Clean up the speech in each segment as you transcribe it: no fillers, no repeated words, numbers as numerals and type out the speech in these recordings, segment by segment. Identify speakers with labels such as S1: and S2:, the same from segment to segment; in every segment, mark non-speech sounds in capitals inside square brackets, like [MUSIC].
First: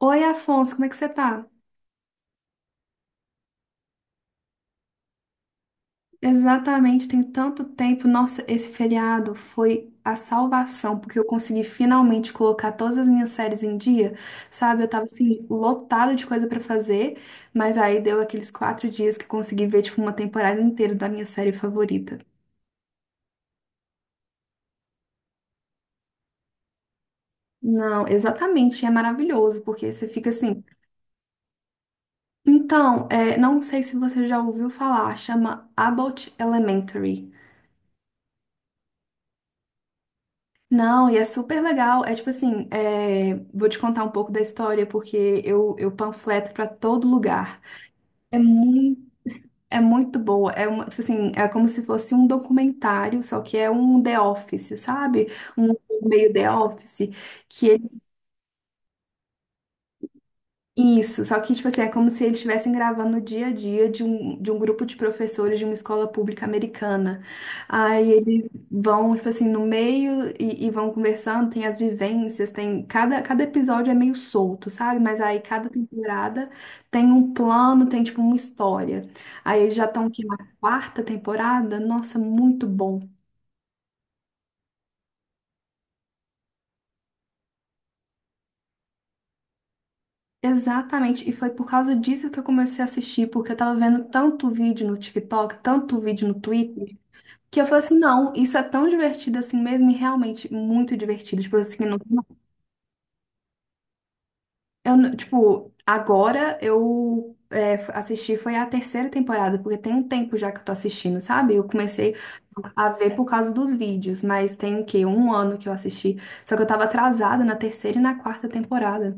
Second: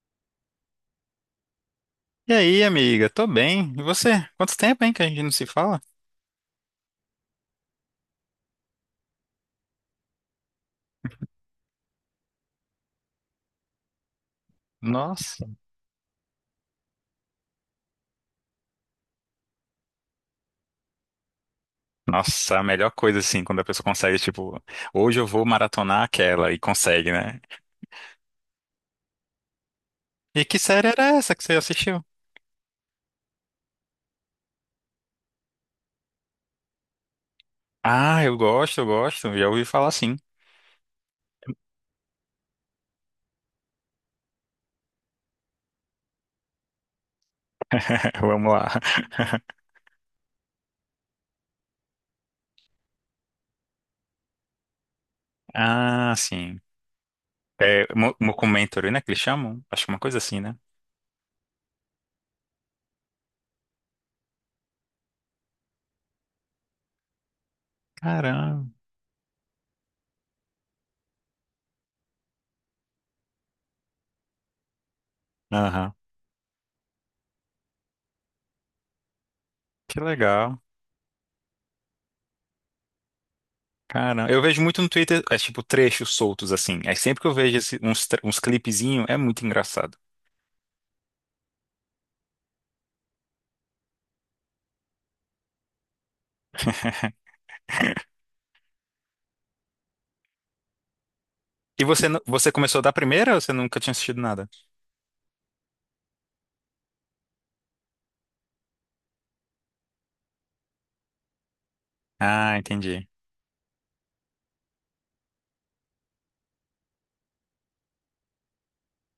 S1: Oi, Afonso, como é que você tá?
S2: E aí, amiga? Tô bem. E você? Quanto tempo, hein, que a gente não se fala?
S1: Exatamente, tem tanto tempo. Nossa, esse feriado foi a salvação, porque eu consegui finalmente colocar todas as minhas séries em dia, sabe? Eu tava assim,
S2: Nossa.
S1: lotada de coisa pra fazer, mas aí deu aqueles quatro dias que eu consegui ver, tipo, uma temporada inteira da minha série favorita.
S2: Nossa, a melhor coisa, assim, quando a pessoa consegue, tipo, hoje eu vou maratonar aquela e consegue, né?
S1: Não, exatamente, é maravilhoso, porque você fica
S2: E que
S1: assim.
S2: série era essa que você assistiu?
S1: Então, não sei se você já ouviu falar, chama Abbott Elementary.
S2: Ah, eu gosto, eu gosto. Já ouvi falar sim.
S1: Não, e é super legal. É tipo assim, vou te contar um pouco da história, porque eu panfleto pra todo lugar.
S2: [LAUGHS]
S1: É
S2: Vamos lá.
S1: muito,
S2: [LAUGHS]
S1: é muito boa. É uma, tipo assim, é como se fosse um documentário, só que é um The Office, sabe? Um
S2: Ah,
S1: meio The
S2: sim.
S1: Office, que
S2: É, mockumentary, né, que eles chamam? Acho que é uma coisa assim, né?
S1: Isso, só que, tipo assim, é como se eles estivessem gravando o dia a dia de de um grupo de professores de uma escola pública americana. Aí eles
S2: Caramba.
S1: vão, tipo assim, no meio e vão conversando, tem as vivências, tem... cada episódio é meio solto, sabe? Mas aí cada
S2: Aham.
S1: temporada tem um plano, tem, tipo, uma história. Aí eles já
S2: Que
S1: estão aqui na
S2: legal.
S1: quarta temporada, nossa, muito bom.
S2: Caramba. Eu vejo muito no Twitter, é tipo trechos soltos, assim. Aí sempre que eu vejo uns, uns clipezinhos, é muito engraçado.
S1: Exatamente, e foi por causa disso que eu comecei a assistir, porque eu tava vendo tanto vídeo no TikTok, tanto vídeo no Twitter, que eu falei assim, não, isso é tão divertido assim mesmo, e realmente muito divertido. Tipo assim,
S2: E
S1: não,
S2: você, você começou da primeira ou você nunca tinha assistido nada?
S1: eu, não- tipo, agora eu é, assisti, foi a terceira temporada, porque tem um tempo já que eu tô assistindo, sabe? Eu comecei
S2: Ah,
S1: a
S2: entendi.
S1: ver por causa dos vídeos, mas tem o quê? Um ano que eu assisti. Só que eu tava atrasada na terceira e na quarta temporada.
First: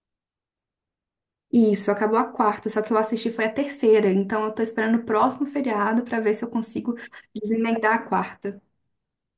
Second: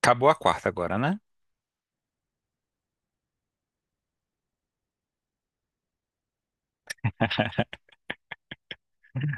S2: Acabou a quarta agora, né?
S1: Isso, acabou a quarta, só que eu assisti foi a terceira, então eu tô esperando o próximo feriado pra ver se eu consigo desemendar a quarta.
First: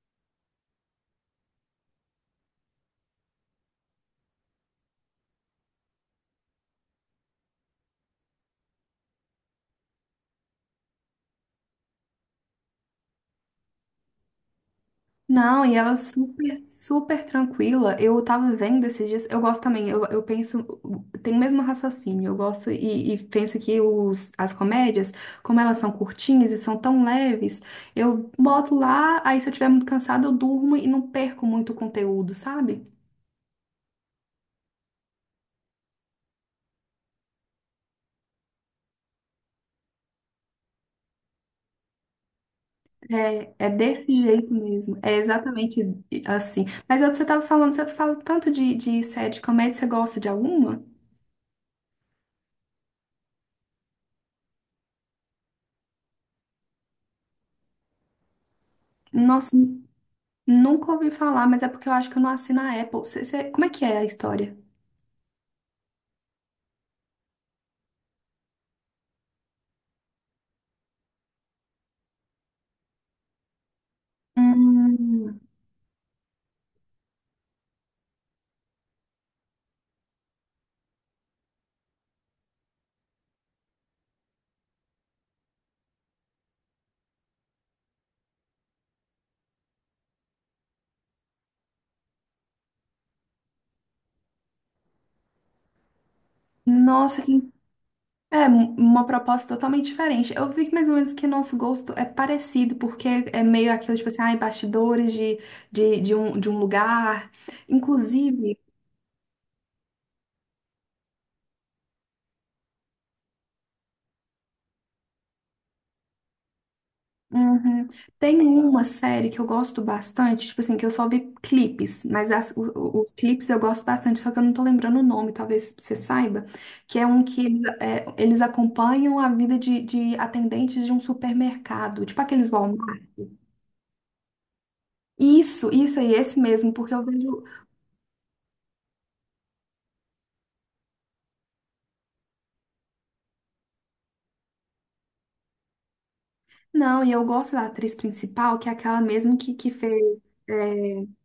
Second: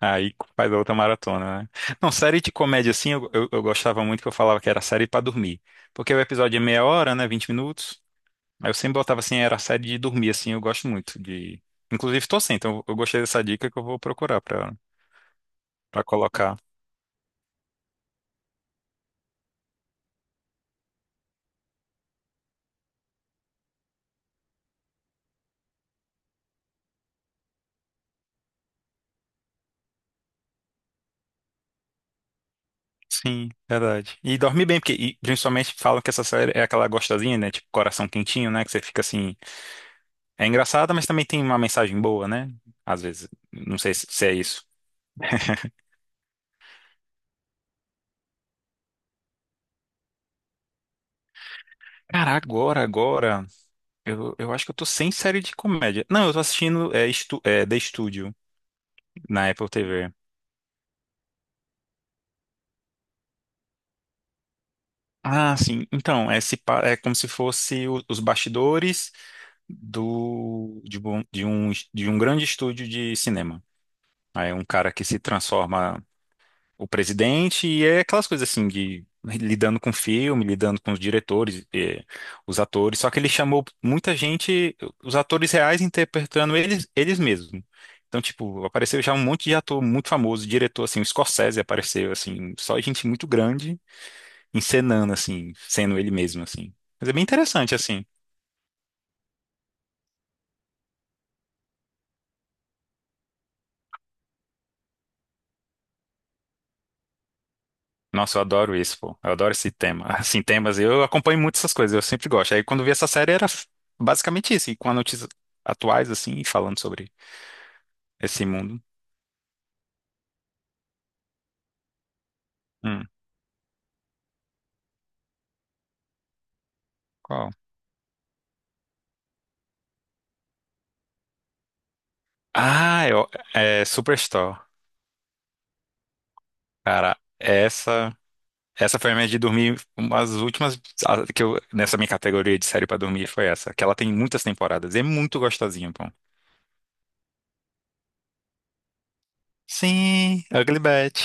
S2: Aí faz a outra maratona, né? Não, série de comédia assim, eu gostava muito que eu falava que era série pra dormir. Porque o episódio é meia hora, né? 20 minutos. Aí eu sempre botava assim, era série de dormir, assim, eu gosto muito de. Inclusive tô sem, então eu gostei dessa dica que eu vou procurar pra,
S1: Não, e ela é
S2: pra
S1: super,
S2: colocar.
S1: super tranquila. Eu tava vendo esses dias, eu gosto também, eu penso, tem o mesmo raciocínio, eu gosto e penso que as comédias, como elas são curtinhas e são tão leves, eu boto lá, aí se eu estiver muito cansada, eu durmo e não perco muito o conteúdo, sabe?
S2: Sim, verdade. E dorme bem, porque e, principalmente falam que essa série é aquela gostosinha, né? Tipo, coração quentinho, né? Que você fica assim. É engraçada, mas também tem uma mensagem boa, né? Às vezes.
S1: É, é
S2: Não sei se
S1: desse
S2: se é
S1: jeito
S2: isso.
S1: mesmo, é exatamente assim. Mas é o que você tava falando, você fala tanto de série de comédia, você gosta de alguma?
S2: Cara, agora, agora. Eu acho que eu tô sem série de comédia. Não, eu tô assistindo é, é, The Studio na
S1: Nossa,
S2: Apple TV.
S1: nunca ouvi falar, mas é porque eu acho que eu não assino a Apple. Como é que é a história?
S2: Ah, sim. Então, é, se pa- é como se fosse os bastidores do, de, de um grande estúdio de cinema. Aí é um cara que se
S1: Hum,
S2: transforma o presidente, e é aquelas coisas assim de lidando com filme, lidando com os diretores, os atores, só que ele chamou muita gente, os atores reais interpretando eles, eles mesmos. Então, tipo, apareceu já um monte de ator muito famoso, diretor, assim, o Scorsese apareceu, assim, só gente muito grande encenando, assim, sendo ele mesmo, assim. Mas é
S1: nossa,
S2: bem
S1: que...
S2: interessante, assim.
S1: é um- uma proposta totalmente diferente. Eu vi que mais ou menos que nosso gosto é parecido, porque é meio aquilo, tipo assim, ai, bastidores de um lugar.
S2: Nossa, eu
S1: Inclusive,
S2: adoro isso, pô. Eu adoro esse tema. [LAUGHS] Assim, temas, eu acompanho muito essas coisas, eu sempre gosto. Aí quando vi essa série era basicamente isso, e com as notícias atuais, assim, e falando sobre
S1: uhum. Tem
S2: esse mundo.
S1: uma série que eu gosto bastante, tipo assim, que eu só vi clipes, mas
S2: Hum,
S1: os clipes eu gosto bastante, só que eu não tô lembrando o nome, talvez você saiba, que é um que
S2: qual?
S1: eles acompanham a vida de atendentes de um supermercado, tipo aqueles Walmart.
S2: Ah, eu, é Superstore.
S1: Isso aí, esse mesmo, porque eu
S2: Cara,
S1: vejo.
S2: essa foi a minha de dormir, uma das últimas que eu, nessa minha categoria de série pra dormir foi essa, que ela tem muitas temporadas, e é muito gostosinha, pô.
S1: Não, e eu gosto da atriz principal, que é aquela mesmo que fez.
S2: Sim, Ugly
S1: É,
S2: Betty.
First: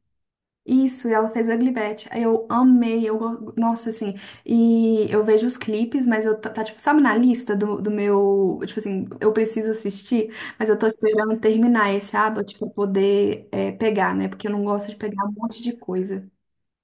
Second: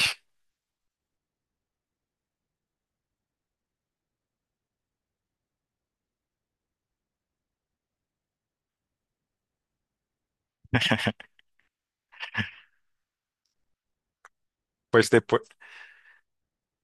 S1: isso, e ela fez Ugly Betty. Aí eu amei, nossa, assim, e eu vejo os clipes, mas eu, tipo, sabe, na lista do meu, tipo assim, eu preciso assistir, mas eu tô esperando terminar esse aba, tipo, pra poder é, pegar, né, porque eu não gosto de
S2: Pois
S1: pegar um
S2: depois
S1: monte de coisa.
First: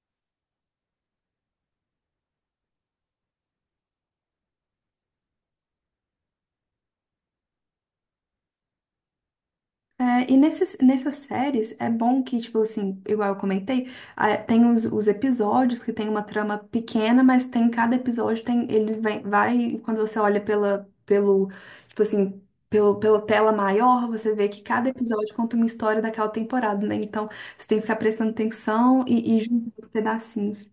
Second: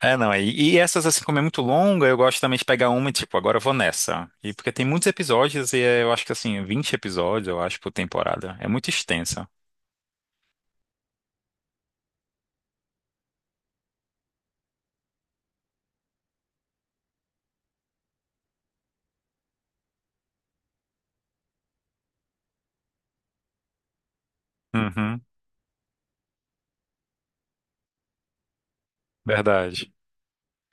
S2: é, não, e essas, assim, como é muito longa, eu gosto também de pegar uma e, tipo, agora eu vou nessa. E porque tem muitos episódios, e é, eu acho que, assim, vinte episódios, eu acho, por temporada. É muito extensa.
S1: É, e nessas séries é bom que, tipo assim, igual eu comentei, ah, tem os episódios que tem uma trama pequena, mas tem cada episódio, tem, ele vem, vai, quando você olha pela, pelo, tipo assim, pelo, pela tela maior, você vê que cada
S2: Uhum,
S1: episódio conta uma história daquela temporada, né? Então você tem que ficar prestando atenção e juntando
S2: verdade.
S1: pedacinhos.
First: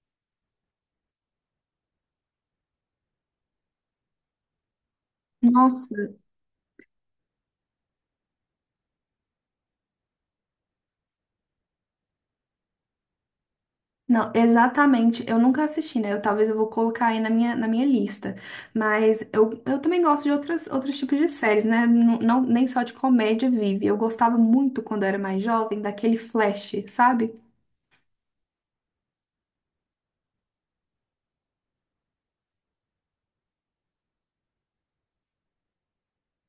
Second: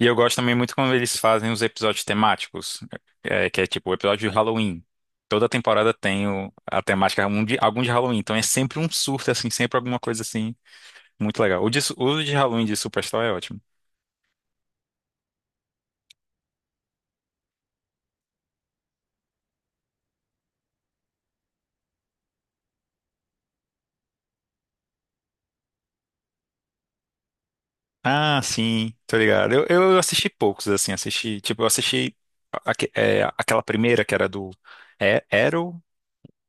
S2: E eu gosto também muito quando eles fazem os episódios temáticos, é, que é tipo o episódio de Halloween. Toda temporada
S1: Nossa,
S2: tem a temática algum de Halloween, então é sempre um surto, assim, sempre alguma coisa assim, muito legal. O de, o de Halloween de Superstore é ótimo.
S1: não, exatamente. Eu nunca assisti, né? Eu, talvez eu vou colocar aí na minha lista. Mas eu também gosto de outras, outros tipos de séries, né? Nem só de comédia vive. Eu gostava muito, quando eu era mais jovem, daquele Flash, sabe?
S2: Ah, sim, tô ligado. Eu assisti poucos, assim, assisti, tipo, eu assisti é, aquela primeira que era do é, Arrow,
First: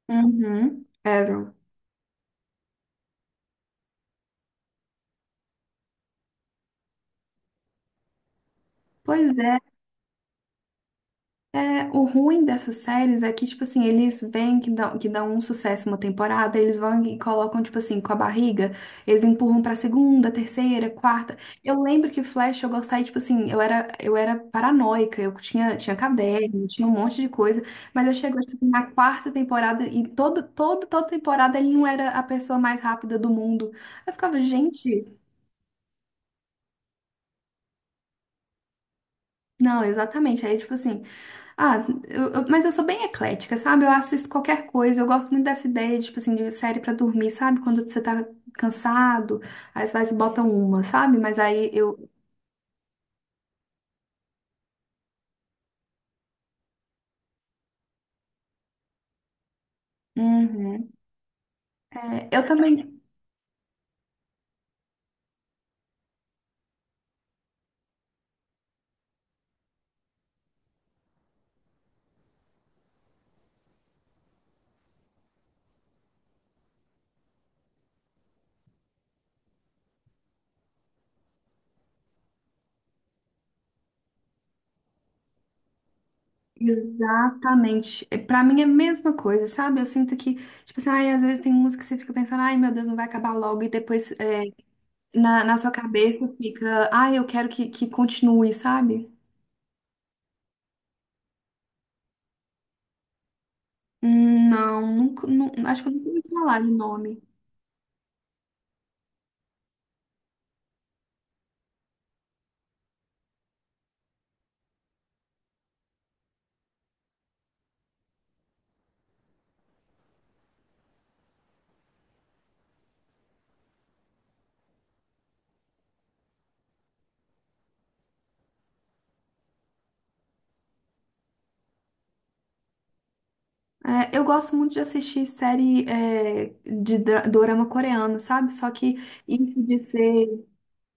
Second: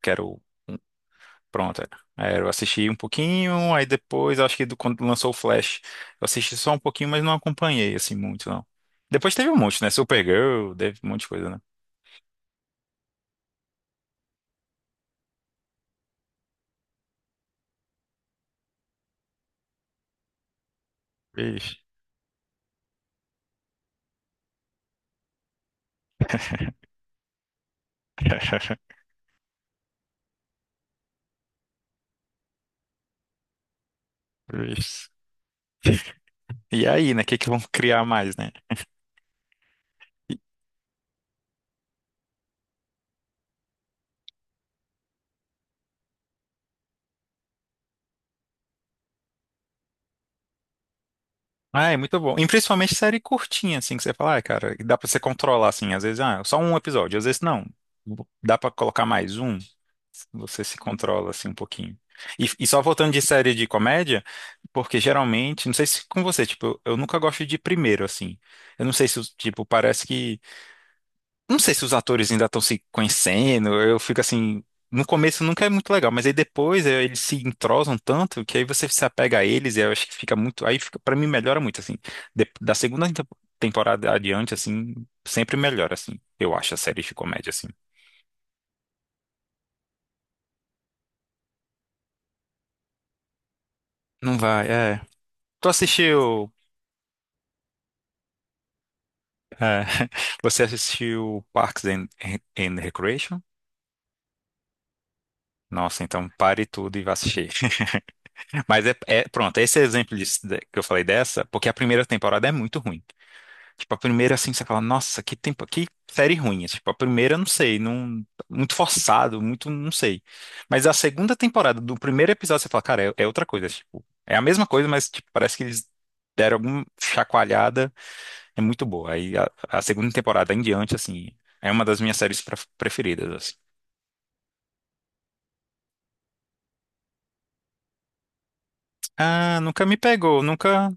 S2: que era o
S1: Uhum. Arrow.
S2: pronto, é. É, eu assisti um pouquinho, aí depois, acho que quando lançou o Flash, eu assisti só um pouquinho, mas não acompanhei, assim, muito, não. Depois
S1: Pois
S2: teve um
S1: é.
S2: monte, né? Supergirl, teve um monte de coisa, né?
S1: É, o ruim dessas séries é que, tipo assim, eles vêm que dão um sucesso uma temporada, eles vão e colocam, tipo assim, com a barriga, eles empurram pra segunda, terceira, quarta.
S2: Vixe.
S1: Eu lembro que Flash eu gostava, e, tipo assim, eu era paranoica, tinha caderno, tinha um monte de coisa, mas eu chegou, tipo, na
S2: [LAUGHS]
S1: quarta temporada e toda temporada ele não era a pessoa mais rápida do mundo. Eu ficava, gente,
S2: Vixe. E aí, né? O que que vão [LAUGHS] criar mais, né?
S1: não, exatamente. Aí, tipo assim. Ah, mas eu sou bem eclética, sabe? Eu assisto qualquer coisa. Eu gosto muito dessa ideia, tipo assim, de série pra dormir, sabe? Quando você tá cansado, aí você vai e bota uma, sabe? Mas aí
S2: Ah, é
S1: eu.
S2: muito bom. E principalmente série curtinha, assim, que você fala, ah, cara, dá pra você controlar, assim, às vezes, ah, só um episódio, às vezes não. Dá pra colocar mais um, você se
S1: Uhum.
S2: controla, assim, um pouquinho.
S1: É, eu
S2: E só
S1: também.
S2: voltando de série de comédia, porque geralmente, não sei se com você, tipo, eu nunca gosto de primeiro, assim. Eu não sei se, tipo, parece que não sei se os atores ainda estão se conhecendo, eu fico assim. No começo nunca é muito legal, mas aí depois eles se entrosam tanto que aí você se apega a eles e eu acho que fica muito. Aí fica, para mim melhora muito, assim. Da segunda temporada adiante, assim, sempre melhora, assim. Eu acho a série de comédia, assim.
S1: Exatamente. É, pra mim é a mesma coisa, sabe? Eu sinto que, tipo assim, ai, às vezes tem música que você fica pensando, ai, meu Deus, não vai acabar logo. E depois
S2: Não
S1: é,
S2: vai, é.
S1: na sua
S2: Tu
S1: cabeça
S2: assistiu.
S1: fica, ai, eu quero que continue, sabe?
S2: É, [LAUGHS] você assistiu Parks and Recreation?
S1: Não, nunca, nu- acho que eu
S2: Nossa,
S1: nunca ouvi
S2: então
S1: falar
S2: pare
S1: de
S2: tudo e vá
S1: nome.
S2: assistir. [LAUGHS] Mas é, pronto, esse exemplo disso, que eu falei dessa, porque a primeira temporada é muito ruim. Tipo, a primeira, assim, você fala, nossa, que tempo, que série ruim. É, tipo, a primeira, eu não sei, não, muito forçado, muito, não sei. Mas a segunda temporada, do primeiro episódio, você fala, cara, é, é outra coisa, é, tipo, é a mesma coisa, mas, tipo, parece que eles deram alguma chacoalhada, é muito boa. Aí, a segunda temporada em diante, assim, é uma das minhas séries preferidas, assim.
S1: É, eu gosto muito de assistir série é, de dra- dorama coreano, sabe? Só que
S2: Ah,
S1: isso de
S2: nunca me
S1: ser,
S2: pegou, nunca...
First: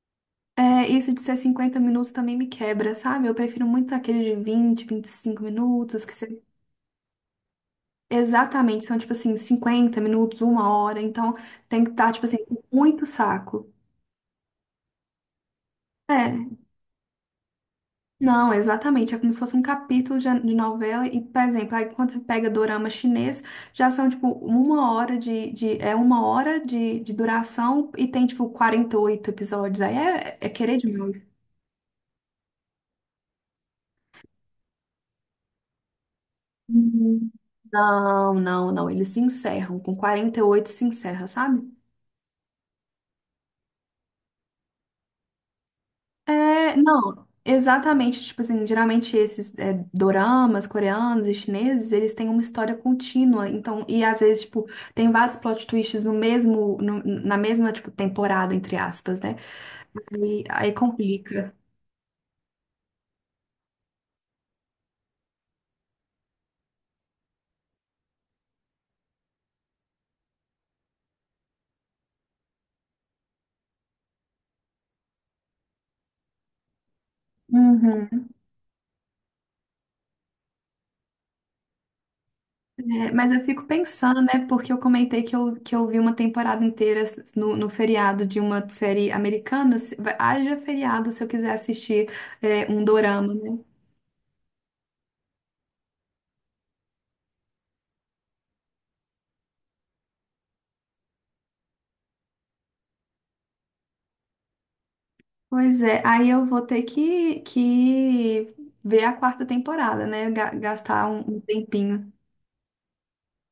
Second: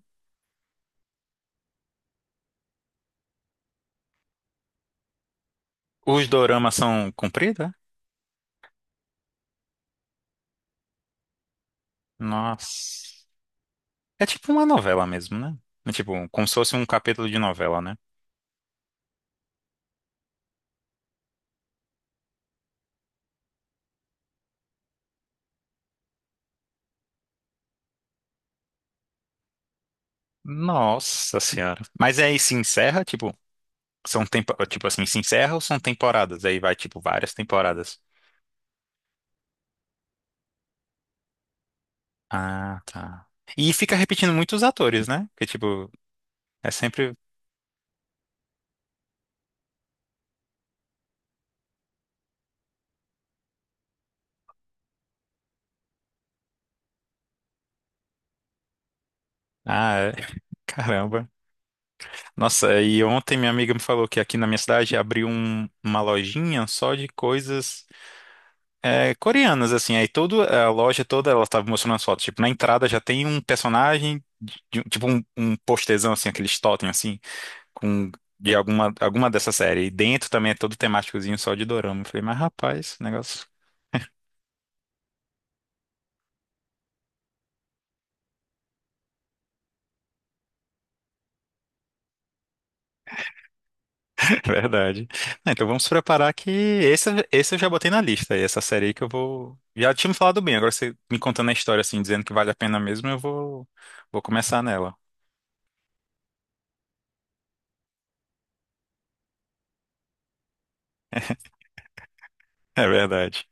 S1: é, isso de ser 50 minutos também me quebra, sabe? Eu prefiro muito aquele de vinte, vinte e cinco minutos, que
S2: Os
S1: se-
S2: doramas são compridos, é?
S1: exatamente são, tipo assim, 50 minutos, uma hora. Então tem que estar, tipo assim, com muito
S2: Nossa.
S1: saco.
S2: É tipo uma novela mesmo, né? É tipo, como se
S1: É,
S2: fosse um capítulo de novela, né?
S1: não, exatamente. É como se fosse um capítulo de novela. E, por exemplo, aí quando você pega dorama chinês, já são, tipo, uma hora é uma hora de duração e tem, tipo, 48 episódios. Aí é querer demais.
S2: Nossa senhora. Mas aí se encerra, tipo, são tempo, tipo assim, se encerra ou são temporadas? Aí vai, tipo,
S1: Uhum.
S2: várias temporadas.
S1: Não, não, não. Eles se encerram. Com 48 se encerra, sabe?
S2: Ah, tá. E fica repetindo muitos atores, né? Porque, tipo, é
S1: É,
S2: sempre.
S1: não, exatamente, tipo assim, geralmente esses é, doramas coreanos e chineses, eles têm uma história contínua, então, e às vezes, tipo, tem vários plot twists no mesmo, na mesma, tipo, temporada, entre aspas, né?
S2: Ah, é. [LAUGHS]
S1: Aí
S2: Caramba.
S1: complica.
S2: Nossa, e ontem minha amiga me falou que aqui na minha cidade abriu uma lojinha só de coisas é, coreanas, assim. Aí toda a loja toda, ela tava mostrando as fotos. Tipo, na entrada já tem um personagem, um, tipo um, um postezão, assim, aqueles totem, assim, com
S1: Uhum.
S2: de alguma, alguma dessa série. E dentro também é todo temáticozinho só de dorama. Eu falei, mas rapaz,
S1: É, mas eu
S2: negócio.
S1: fico pensando, né, porque eu comentei que que eu vi uma temporada inteira s- no, no feriado de uma série americana, se- vai- haja feriado se eu quiser assistir é, um dorama, né?
S2: [LAUGHS] Verdade. Ah, então vamos preparar que esse eu já botei na lista. E essa série aí que eu vou. Já tinha me falado bem, agora você me contando a história assim, dizendo que vale a pena mesmo, eu vou, vou começar nela. [LAUGHS]
S1: Pois é, aí eu vou ter que ver a quarta temporada, né? Gastar um, um tempinho.
S2: É verdade.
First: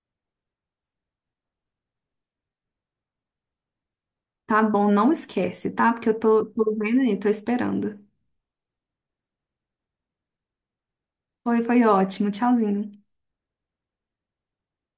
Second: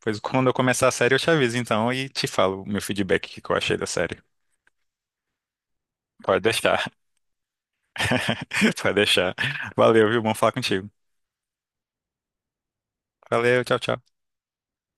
S2: Pois quando eu começar a série, eu te aviso então e te falo o meu feedback, o que que eu achei da série.
S1: Tá bom, não esquece, tá? Porque eu
S2: Pode
S1: tô, tô
S2: deixar.
S1: vendo aí, tô esperando.
S2: [LAUGHS] Pode deixar. Valeu, viu? Bom falar contigo.
S1: Foi, foi ótimo. Tchauzinho.
S2: Valeu, tchau, tchau.